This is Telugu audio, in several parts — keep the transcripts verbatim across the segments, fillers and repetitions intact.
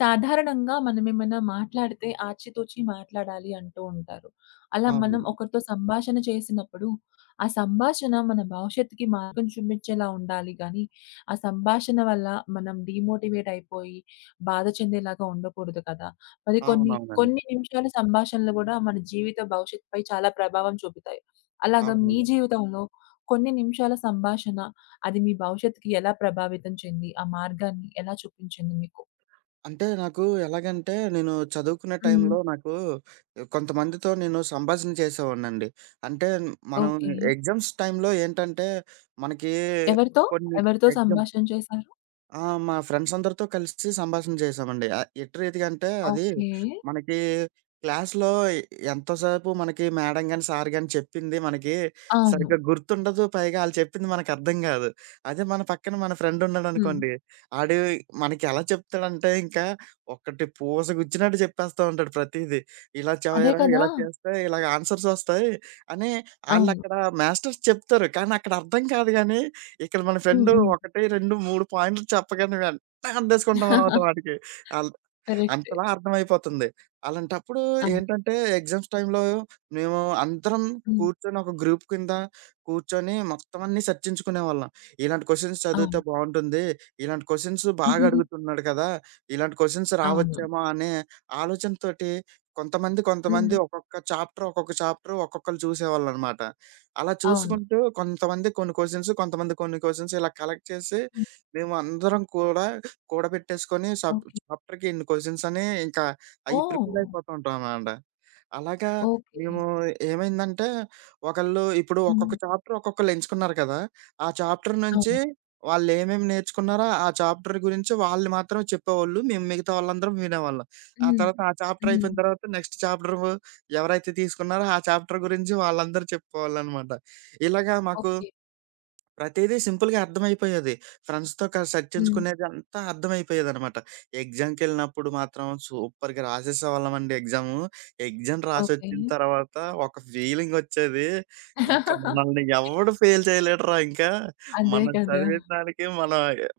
సాధారణంగా మనమేమన్నా మాట్లాడితే ఆచితూచి మాట్లాడాలి అంటూ ఉంటారు. అలా అవును. మనం ఒకరితో సంభాషణ చేసినప్పుడు, ఆ సంభాషణ మన భవిష్యత్తుకి మార్గం చూపించేలా ఉండాలి గానీ, ఆ సంభాషణ వల్ల మనం డీమోటివేట్ అయిపోయి, బాధ చెందేలాగా ఉండకూడదు కదా! మరి కొన్ని, అవునవునండి. కొన్ని నిమిషాల సంభాషణలు గూడా మన జీవిత భవిష్యత్తుపై చాలా ప్రభావం చూపుతాయి. అలాగా మీ అవునండి. జీవితంలో కొన్ని నిమిషాల సంభాషణ, అది మీ భవిష్యత్తుకి ఎలా ప్రభావితం చెంది, ఆ మార్గాన్ని ఎలా చూపించింది మీకు? అంటే నాకు ఎలాగంటే, నేను చదువుకునే టైంలో నాకు కొంతమందితో నేను సంభాషణ చేసేవాడినండి. అంటే, మనం ఓకే. ఎగ్జామ్స్ టైంలో ఏంటంటే, మనకి ఎవరితో? కొన్ని ఎవరితో ఎగ్జామ్స్ సంభాషణ చేశారు? ఆ! మా ఫ్రెండ్స్ అందరితో కలిసి సంభాషణ చేశామండి. ఆహ్, ఎట్టి రీతికంటే అది ఓకే. మనకి క్లాస్‌లో ఎంతసేపు మనకి మేడం గాని, సార్ గాని చెప్పింది మనకి అవును. సరిగ్గా గుర్తుండదు. పైగా ఆళ్ళు చెప్పింది మనకర్థం కాదు. అదే మన పక్కన మన ఫ్రెండ్ హ్మ్. ఉన్నాడనుకోండి, ఆడు మనకి ఎలా చెప్తాడంటే ఇంకా ఒకటి పూస గుచ్చినట్టు చెప్పేస్తా ఉంటాడు ప్రతీదీ. ఇలా అదే చేయరా, కదా! ఇలా చేస్తే ఇలాగ ఆన్సర్స్ వస్తాయి అని అవును. ఆళ్ళక్కడ మాస్టర్స్ చెప్తారు. కానీ అక్కడ అర్థం కాదు గానీ, ఇక్కడ మన హ్మ్. ఫ్రెండు హ్మ్. ఒకటి, రెండు, మూడు పాయింట్లు చెప్పగానే వెంటనే అద్దేసుకుంటామనమాట వాటికి. ఆల్ కరెక్టే. అంతలా అర్థమైపోతుంది. అలాంటప్పుడు అవును. ఏంటంటే, ఎగ్జామ్స్ టైమ్‌లో మేము అందరం హ్మ్. కూర్చొని ఒక గ్రూప్ కింద కూర్చొని మొత్తం అన్నీ చర్చించుకునేవాళ్ళం. ఇలాంటి క్వెషన్స్ చదివితే అవును. బావుంటుంది. ఇలాంటి క్వెషన్స్ బాగా అడుగుతున్నాడు కదా! ఇలాంటి క్వెషన్స్ అవును. రావచ్చేమో అనే ఆలోచనతోటి కొంతమంది, హ్మ్. కొంతమంది ఒక్కొక్క చాప్టర్, ఒక్కొక్క చాప్టర్ ఒక్కొక్కళ్ళు చూసేవాళ్ళనమాట. అలా అవును. చూసుకుంటూ కొంతమంది కొన్ని క్వెషన్స్, కొంతమంది కొన్ని క్వెషన్స్ ఇలా కలెక్ట్ చేసి హ్మ్. మేమందరం కూడా కూడబెట్టేసుకొని సబ్ ఓకే. చాప్టర్‌కి ఇన్ని క్వెషన్స్ అని ఇంకా అయి ఓహ్! ప్రిపేర్ అయిపోతూ ఉంటామనమాట. అలాగా ఓకే. మేము ఏమైందంటే ఒకళ్ళు ఇప్పుడు ఒక్కొక్క హ్మ్. చాప్టర్ ఒక్కొక్కళ్ళు ఎంచుకున్నారు కదా! ఆ చాప్టర్ నుంచి అవును. వాళ్ళేమేమి నేర్చుకున్నారో ఆ చాప్టర్ గురించి వాళ్ళు మాత్రమే చెప్పేవాళ్ళు. మేము మిగతా వాళ్ళందరం వినేవాళ్ళం. ఆ హ్మ్. తర్వాత ఆ చాప్టర్ హ్మ్. అయిపోయిన తర్వాత నెక్స్ట్ చాప్టర్ ఎవరైతే తీసుకున్నారో ఆ చాప్టర్ గురించి వాళ్ళందరూ చెప్పేవాళ్ళనమాట. ఇలాగా మాకు ఓకే. ప్రతీదీ సింపుల్‌గా అర్థమైపోయేది. ఫ్రెండ్స్‌తో క హ్మ్. చర్చించుకునేది అంతా అర్థమైపోయేదనమాట. ఎగ్జామ్‌కెళ్ళినప్పుడు మాత్రం సూపర్‌గా రాసేసేవాళ్ళమండి ఎగ్జాము. Exam okay. రాసొచ్చిన తర్వాత ఒక ఫీలింగొచ్చేది. ఇంకా మనల్ని ఎవడు ఫెయిల్ చేయలేడురా ఇంకా. అదే మనం కదా! చదివిన దానికి మన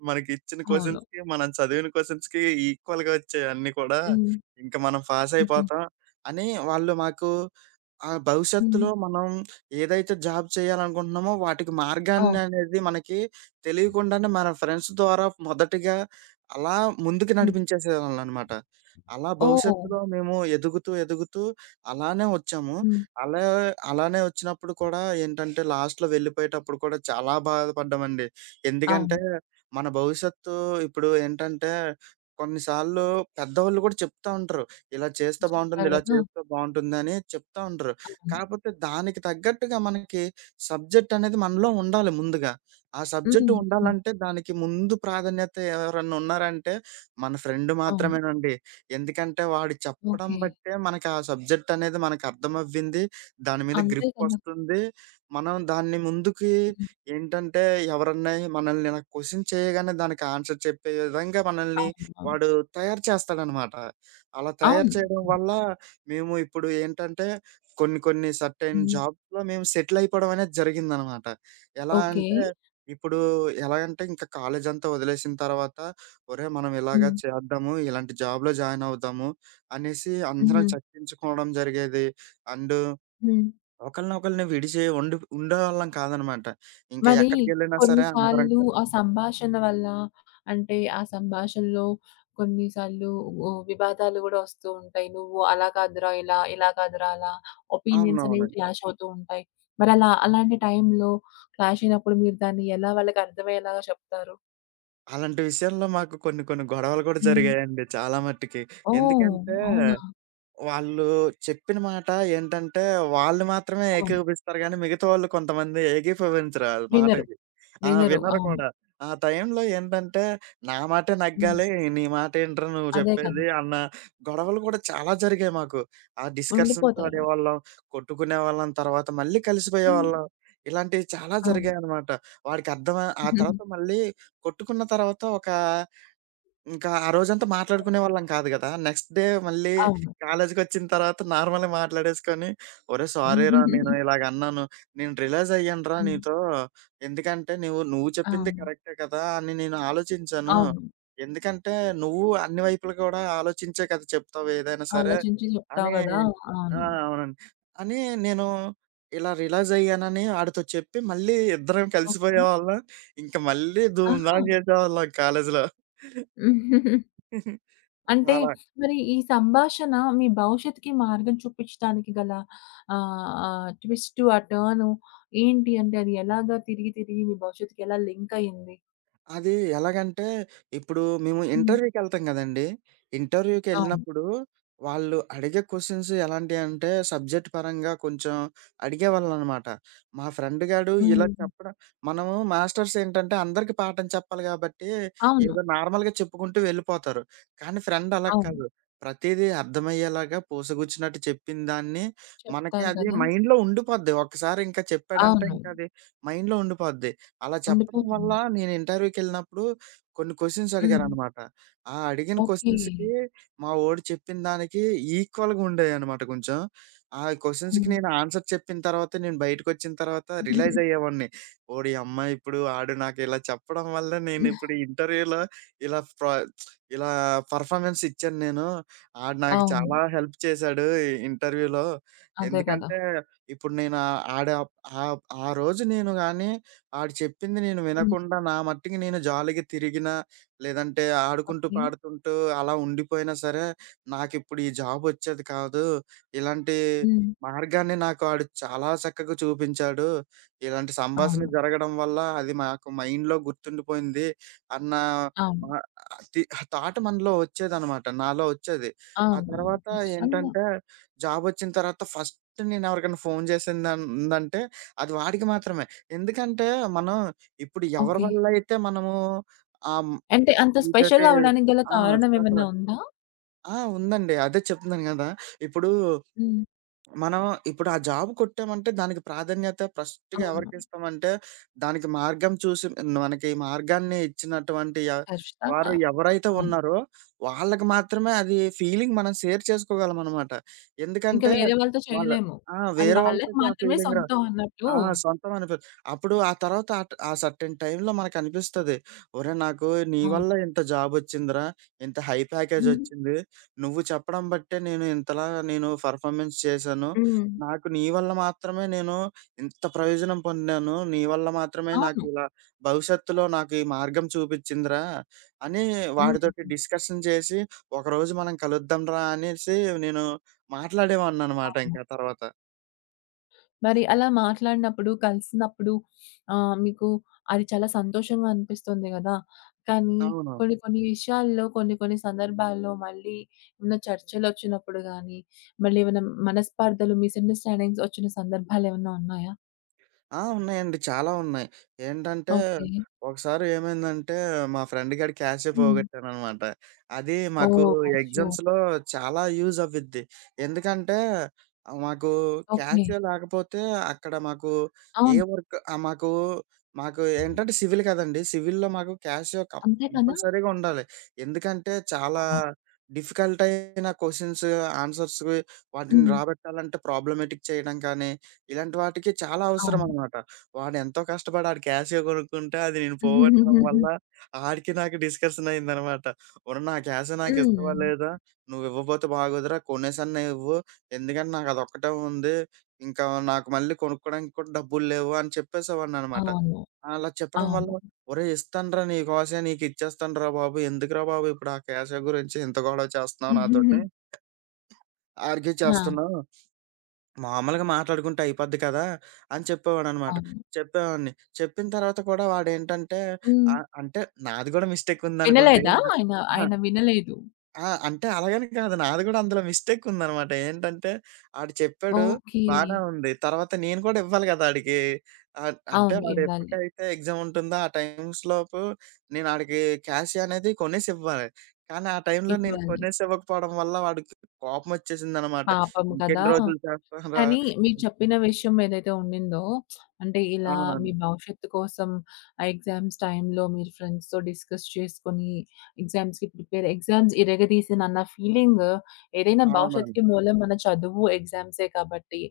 మనకిచ్చిన అవును. క్వెషన్స్‌కి, మనం చదివిన క్వెషన్స్‌కి ఈక్వల్‌గా వచ్చాయి అన్నీ కూడా. హ్మ్. ఇంక మనం ఓకే. పాసయిపోతాం అని వాళ్ళు మాకు ఆ! హ్మ్. భవిష్యత్తులో మనం ఏదైతే జాబ్ చేయాలనుకుంటున్నామో వాటికి అవును. మార్గాన్ననేది మనకి తెలియకుండానే మన ఫ్రెండ్స్ ద్వారా మొదటిగా అలా ముందుకు హ్మ్. నడిపించేసేవాళ్ళనమాట. అలా ఓహ్! భవిష్యత్తులో మేము ఎదుగుతూ, ఎదుగుతూ అలానే వచ్చాము. హ్మ్. అలా అలానే వచ్చినప్పుడు కూడా ఏంటంటే లాస్ట్‌లో వెళ్ళిపోయేటప్పుడు కూడా చాలా బాధపడ్డామండి. ఎందుకంటే అవును. మన భవిష్యత్తు ఇప్పుడు ఏంటంటే కొన్నిసార్లు పెద్దవాళ్ళు కూడా చెప్తా ఉంటారు. ఇలా చేస్తే బావుంటుంది, చెప్తారు ఇలా కదా! చేస్తే బావుంటుందని చెప్తా ఉంటారు. అవును. కాకపోతే దానికి తగ్గట్టుగా మనకి సబ్జెక్ట్ అనేది మనలో ఉండాలి ముందుగా. ఆ సబ్జెక్ట్ హ్మ్. హ్మ్. ఉండాలంటే దానికి ముందు ప్రాధాన్యత ఎవరన్నా ఉన్నారంటే మన ఫ్రెండ్ అవును. మాత్రమేనండి. ఎందుకంటే వాడు చెప్పడం ఓకే. బట్టే మనకి ఆ సబ్జెక్ట్ అనేది మనకు అర్థమవ్వింది. దాని మీద అంతే కదా! గ్రిప్పొస్తుంది. మనం దాన్ని ముందుకి హ్మ్. ఏంటంటే ఎవరన్నా మనల్ని ఇలా క్వెషన్ చేయగానే దానికి ఆన్సర్ చెప్పే విధంగా మనల్ని అవునవును. వాడు తయారు చేస్తాడనమాట. అలా తయారు అవును. చేయడం అవును. వల్ల మేము ఇప్పుడు ఏంటంటే కొన్ని కొన్ని సర్టైన్ హ్మ్. జాబ్స్‌లో మేము సెటిల్ అయిపోవడం అనేది జరిగిందనమాట. ఎలా ఓకే. అంటే ఇప్పుడు ఎలాగంటే ఇంకా కాలేజంతా వదిలేసిన తర్వాత ఒరేయ్! మనం ఇలాగ హ్మ్. చేద్దాము. ఇలాంటి జాబ్‌లో జాయిన్ అవుదాము అనేసి అందరం హుహు. చర్చించుకోవడం జరిగేది. అండ్ హ్మ్. ఒకళ్ళనొకళ్ళని విడిచి ఉండి ఉండేవాళ్ళం కాదనమాట. ఇంకా మరి ఎక్కడికెళ్ళినా సరే అందరం కొన్నిసార్లు ఆ కలిసి సంభాషణ వల్ల అంటే ఆ సంభాషణలో కొన్నిసార్లు ఓ వివాదాలు గూడా వస్తూ ఉంటాయి. నువ్వు అలా కాదురా ఇలా, ఇలా కాదురా అలా. ఒపీనియన్స్ అవునవును. అనేవి క్లాష్ అవుతూ ఉంటాయి. మరి అలా అలాంటి టైంలో క్లాష్ అయినప్పుడు మీరు దాన్ని ఎలా వాళ్ళకి అర్థమయ్యేలాగా చెప్తారు? అలాంటి విషయాల్లో మాకు కొన్ని కొన్ని గొడవలు కూడా హ్మ్. జరిగాయండి చాలా మట్టుకి. ఓహ్! ఎందుకంటే అవునా? వాళ్ళు చెప్పిన మాట ఏంటంటే, వాళ్ళు మాత్రమే అవును. ఏకీభవిస్తారు గానీ, మిగతా వాళ్ళు కొంతమంది ఏకీభవించరు ఆళ్ళ వినరు. మాటకి. ఆ! వినరు. వినరు అవును. కూడా. ఆ టైంలో ఏంటంటే, నా మాటే హ్మ్. నెగ్గాలి, నీ మాటేంట్రా నువ్వు అదే కదా! చెప్పేది అన్న గొడవలు కూడా చాలా జరిగాయి మాకు. ఆ డిస్కషన్స్ ఉండిపోతారు. ఆడేవాళ్ళం, కొట్టుకునేవాళ్ళం, తర్వాత మళ్ళీ హ్మ్. కలిసిపోయేవాళ్ళం. ఇలాంటివి చాలా అవును. జరిగాయనమాట. వాడికర్థమై ఆ తర్వాత మళ్ళీ కొట్టుకున్న తర్వాత ఒక ఇంకా ఆ రోజంతా అవును. మాట్లాడుకునేవాళ్ళం కాదు గదా! నెక్స్ట్ డే మళ్ళీ అవును. కాలేజ్‌కొచ్చిన తర్వాత నార్మల్‌గా మాట్లాడేసుకొని, "ఒరేయ్! సారీరా నేను ఇలాగ అన్నాను. నేను రియలైజ్ అయ్యానురా హ్మ్. నీతో. ఎందుకంటే నువ్వు నువ్వు చెప్పింది అవును. కరెక్టే కదా!" అని నేను ఆలోచించాను. అవును. ఎందుకంటే నువ్వు అన్ని వైపులు కూడా ఆలోచించే కదా చెప్తావు ఏదైనా సరే ఆలోచించి అని చెప్తావు గదా! ఆ! అవును. అవునండి. అని నేను ఇలా రియలైజ్ అయ్యానని ఆడితో చెప్పి మళ్ళీ ఇద్దరం ఓకే. కలిసిపోయేవాళ్ళం. ఇంక మళ్ళీ ధూమ్ ఆహా! ధామ్ చేసేవాళ్ళం కాలేజ్‌లో. అంటే అలా. మరి ఈ సంభాషణ మీ భవిష్యత్తుకి మార్గం చూపించడానికి గల ఆహ్, ఆహ్, ట్విస్టు, ఆ టర్ను ఏంటి? అంటే అది ఎలాగా తిరిగి, తిరిగి మీ భవిష్యత్తుకి ఎలా లింక్ అయింది? అది ఎలాగంటే, ఇప్పుడు మేము హ్మ్. ఇంటర్వ్యూకెళ్తాం గదండీ! అవును. ఇంటర్వ్యూకెళ్ళినప్పుడు వాళ్ళు అడిగే క్వెషన్స్ ఎలాంటియంటే, సబ్జెక్ట్ పరంగా కొంచెం అడిగేవాళ్ళనమాట. మా ఫ్రెండ్ గాడు ఇలా హ్మ్. చెప్పడం మనము మాస్టర్స్ ఏంటంటే, అందరికి పాఠం చెప్పాలి గాబట్టి, అవును. ఏదో నార్మల్‌గా చెప్పుకుంటూ వెళ్ళిపోతారు. కానీ ఫ్రెండ్ అలా అవును. కాదు. ప్రతీదీ అర్థమయ్యేలాగా పూసగుచ్చినట్టు చెప్పిన దాన్ని మనకి చెప్తారు అది గదా! మైండ్‌లో ఉండిపోద్ది. ఒక్కసారి ఇంకా చెప్పాడంటే, అవును. ఇంకది మైండ్‌లో ఉండిపోద్ది. అలా చెప్పడం వల్ల ఉండిపోతుంది. నేను ఇంటర్వ్యూకెళ్ళినప్పుడు కొన్ని క్వెషన్స్ హ్మ్. అడిగారనమాట. ఆ అడిగిన ఓకే. క్వెషన్స్‌కి మా వోడు చెప్పిన దానికి ఈక్వల్‌గా ఉండేయనమాట కొంచెం. ఆ క్వెషన్స్‌కి హ్మ్. నేను ఆన్సర్ చెప్పిన తర్వాత నేను బయటకొచ్చిన తర్వాత రియలైజ్ అయ్యేవాడిని. ఓడియమ్మ! ఇప్పుడు ఆడు నాకు ఇలా చెప్పడం వల్ల నేనిప్పుడు ఇంటర్వ్యూలో ఇలా ప్ర ఇలా పెర్ఫార్మన్స్ ఇచ్చాను నేను. ఆడు నాకు అవును. చాలా హెల్ప్ చేశాడు ఈ ఇంటర్వ్యూలో. అదే గదా! ఎందుకంటే ఇప్పుడు నేను ఆహ్, ఆడ ఆహ్, ఆ రోజు నేను గాని ఆడు చెప్పింది నేను హ్మ్. వినకుండా నా మట్టికి నేను జాలీగా తిరిగినా, లేదంటే ఆడుకుంటూ, ఓకే. పాడుకుంటూ అలా ఉండిపోయినా సరే, నాకిప్పుడు ఈ జాబొచ్చేది కాదు. ఇలాంటి హ్మ్. మార్గాన్ని నాకు ఆడు చాలా చక్కగా చూపించాడు. ఇలాంటి సంభాషణ అవును. జరగడం వల్ల అది మాకు మైండ్‌లో గుర్తుండిపోయింది అన్న మా అవును. తి థాట్ మనలో వచ్చేదనమాట. నాలో వచ్చేది. ఆ అవును. తర్వాత ఖచ్చితంగా. ఏంటంటే జాబొచ్చిన తర్వాత ఫస్ట్ నేను ఎవరికైనా ఫోను చేసిందందంటే అది వాడికి మాత్రమే. ఎందుకంటే, మనం ఇప్పుడు ఎవరి ఓకే. వల్ల అయితే మనము ఆహ్, హ్మ్, అంటే అంత ఇదైతే స్పెషల్ అవ్వడానికి గల ఆ! కారణం అసలు ఏమన్నా ఉందా? ఆ! ఉందండి. అదే చెప్తున్నాను గదా! ఇప్పుడు హ్మ్. మనం ఇప్పుడు ఆ జాబ్ కొట్టామంటే దానికి ప్రాధాన్యత ఫస్ట్‌గా అవును. ఎవరికిస్తామంటే, దానికి మార్గం చూసి మనకి ఈ మార్గాన్ని ఇచ్చినటువంటి య వారు ఖచ్చితంగా. ఎవరైతే అవును. ఉన్నారో, వాళ్ళకి మాత్రమే అది ఫీలింగ్ మనం షేర్ చేసుకోగలమనమాట. ఇంక ఎందుకంటే, వేరే వాళ్ళతో వాళ్ళ చేయలేము. ఆ! అది వేరే వాళ్ళకి వాళ్ళతోటి ఆ మాత్రమే ఫీలింగ్ రా సొంతం అన్నట్టు. ఆ! సొంతం అనిపి అప్పుడు ఆ తర్వాత అట్ ఆ సర్టెన్ టైమ్‌లో మనకనిపిస్తది. ఒరేయ్! నాకు నీ అవును. వల్ల ఇంత జాబొచ్చిందిరా! ఇంత హై హ్మ్. ప్యాకేజొచ్చింది. నువ్వు చెప్పడం బట్టే నేను ఇంతలా నేను పెర్ఫార్మన్స్ చేశాను. హ్మ్. నాకు నీ వల్ల మాత్రమే నేను ఇంత ప్రయోజనం పొందాను. నీ వల్ల మాత్రమే నాకు అవును. ఇలా భవిష్యత్తులో నాకు ఈ మార్గం చూపిచ్చిందిరా! అని హ్మ్. వాడితోటి డిస్కషన్ చేసి, ఒకరోజు మనం కలుద్దాంరా అనేసి నేను మాట్లాడేవాడిననమాట అవును. ఇంకా తర్వాత. మరి అలా మాట్లాడినప్పుడు, కలిసినప్పుడు ఆహ్, మీకు అది చాలా సంతోషంగా అనిపిస్తుంది గదా! కానీ అవును. కొన్ని కొన్ని విషయాల్లో, కొన్ని కొన్ని సందర్భాల్లో మళ్ళీ ఏమన్నా చర్చలొచ్చినప్పుడు గానీ, మళ్ళీ ఏమైనా మనస్పార్థలు, మిస్‌అండర్‌స్టాండింగ్స్ వచ్చిన సందర్భాలేమన్నా ఉన్నాయా? ఆ! ఉన్నాయండి. చాలా ఉన్నాయి. ఏంటంటే, ఓకే. ఒకసారి ఏమైందంటే, మా ఫ్రెండ్ గాడి క్యాషే హ్మ్. పోగొట్టాననమాట. అది మాకు ఓహ్! అయ్యో! ఎగ్జామ్స్‌లో చాలా యూజ్ అవ్విద్ది. ఎందుకంటే, ఆహ్, మాకు ఓకే. క్యాషే లేకపోతే అక్కడ మాకు ఏ అవును. వర్క్ ఆహ్, మాకు మాకు ఏంటంటే సివిల్ కదండీ! సివిల్‌లో మాకు క్యాష్ కం అంతే కదా! కంపల్సరీగా ఉండాలి. ఎందుకంటే, చాలా కావాలి. డిఫికల్ట్ అయిన క్వెషన్స్ ఆన్సర్స్‌వి వాటిని హ్మ్. రాబెట్టాలంటే ప్రాబ్లమాటిక్ చేయడం కానీ ఇలాంటి వాటికి చాలా అవును. అవసరమనమాట. వాడెంతో కష్టపడి ఆడు క్యాషియో కొనుక్కుంటే అది నేను పోగొట్టడం వల్ల ఆడికి నాకు డిస్కషన్ అయిందనమాట. ఒరేయ్! నా క్యాషియో హ్మ్. నాకిస్తావా లేదా? నువ్వివ్వబోతే బాగోదురా! కొనేసన్నా ఇవ్వు. ఎందుకంటే నాకదొక్కటే ఉంది. ఇంకా నాకు మళ్ళీ కొనుక్కోడానికి కూడా డబ్బులు లేవు అని చెప్పేసేవాడిననమాట. అవును. అలా చెప్పడం వల్ల అవును. ఒరేయ్! ఇస్తానురా నీకోసమే నీకిచ్చేస్తానురా బాబు. ఎందుకురా బాబు ఇప్పుడు ఆ క్యాషియో గురించి ఇంత గొడవ చేస్తున్నావు నాతోటి ఆర్గ్యూ ఆ! చేస్తున్నావు. మామూలుగా మాట్లాడుకుంటే అయిపోద్ది కదా! అని చెప్పేవాడనమాట. అవును. చెప్పేవాడిని. చెప్పిన తర్వాత కూడా వాడేంటంటే హ్మ్. ఆహ్, అంటే నాది కూడా మిస్టేక్ ఉందనుకోండి. వినలేదా? ఆయన, అహా! ఆయన వినలేదు. ఆ! అంటే అలాగని కాదు. నాది కూడా అందులో మిస్టేక్ ఉందనమాట. ఏంటంటే ఆడు చెప్పాడు. ఓకే. బానే ఉంది. తర్వాత నేను కూడా ఇవ్వాలి కదా! ఆడికి. ఆహ్, అంటే అవును. వాడు ఇవ్వాలి. ఎప్పటికైతే ఎగ్జామ్ ఉంటుందో ఆ టైమ్స్ లోపు నేను ఆడికి క్యాషియో అనేది కొనేసి ఇవ్వాలి. కానీ ఆ టైంలో నేను ఇవ్వాలి. కొనేసి ఇవ్వకపోవడం వల్ల వాడికి కోపమొచ్చేసిందనమాట. పాపం కదా! ఇంకెన్ని రోజులు చేస్తావురా? కానీ మీరు చెప్పిన విషయం ఏదైతే ఉండిందో, అంటే ఇలా మీ అవునండి. భవిష్యత్తు కోసం ఆ ఎగ్జామ్స్ టైమ్‌లో మీరు ఫ్రెండ్స్‌తో డిస్కస్ చేసుకొని, ఎగ్జామ్స్‌కి ప్రిపేర్ ఎగ్జామ్స్ ఇరగదీసినన్న ఫీలింగ్ ఏదైనా అవునండి. భవిష్యత్తుకి మూలం మన చదువు, ఎగ్జామ్సే కాబట్టి,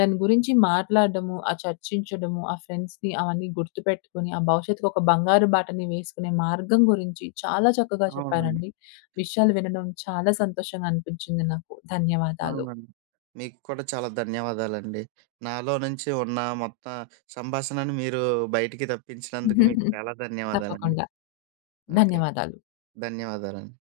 దాని గురించి మాట్లాడడము, ఆ చర్చించడము, ఆ ఫ్రెండ్స్‌ని అవన్నీ గుర్తుపెట్టుకొని, ఆ భవిష్యత్తుకి ఒక బంగారు బాటని వేసుకునే మార్గం గురించి చాలా చక్కగా అవునండి. చెప్పారండి. విషయాలు వినడం చాలా సంతోషంగా అనిపించింది నాకు. ధన్యవాదాలు. అవునండి. మీకు కూడా చాలా ధన్యవాదాలండి. నాలో నుంచి ఉన్న మొత్తం సంభాషణను మీరు బయటికి తెప్పించినందుకు మీకు చాలా ధన్యవాదాలండి. తప్పకుండా. ఓకే. ధన్యవాదాలు. ధన్యవాదాలండి.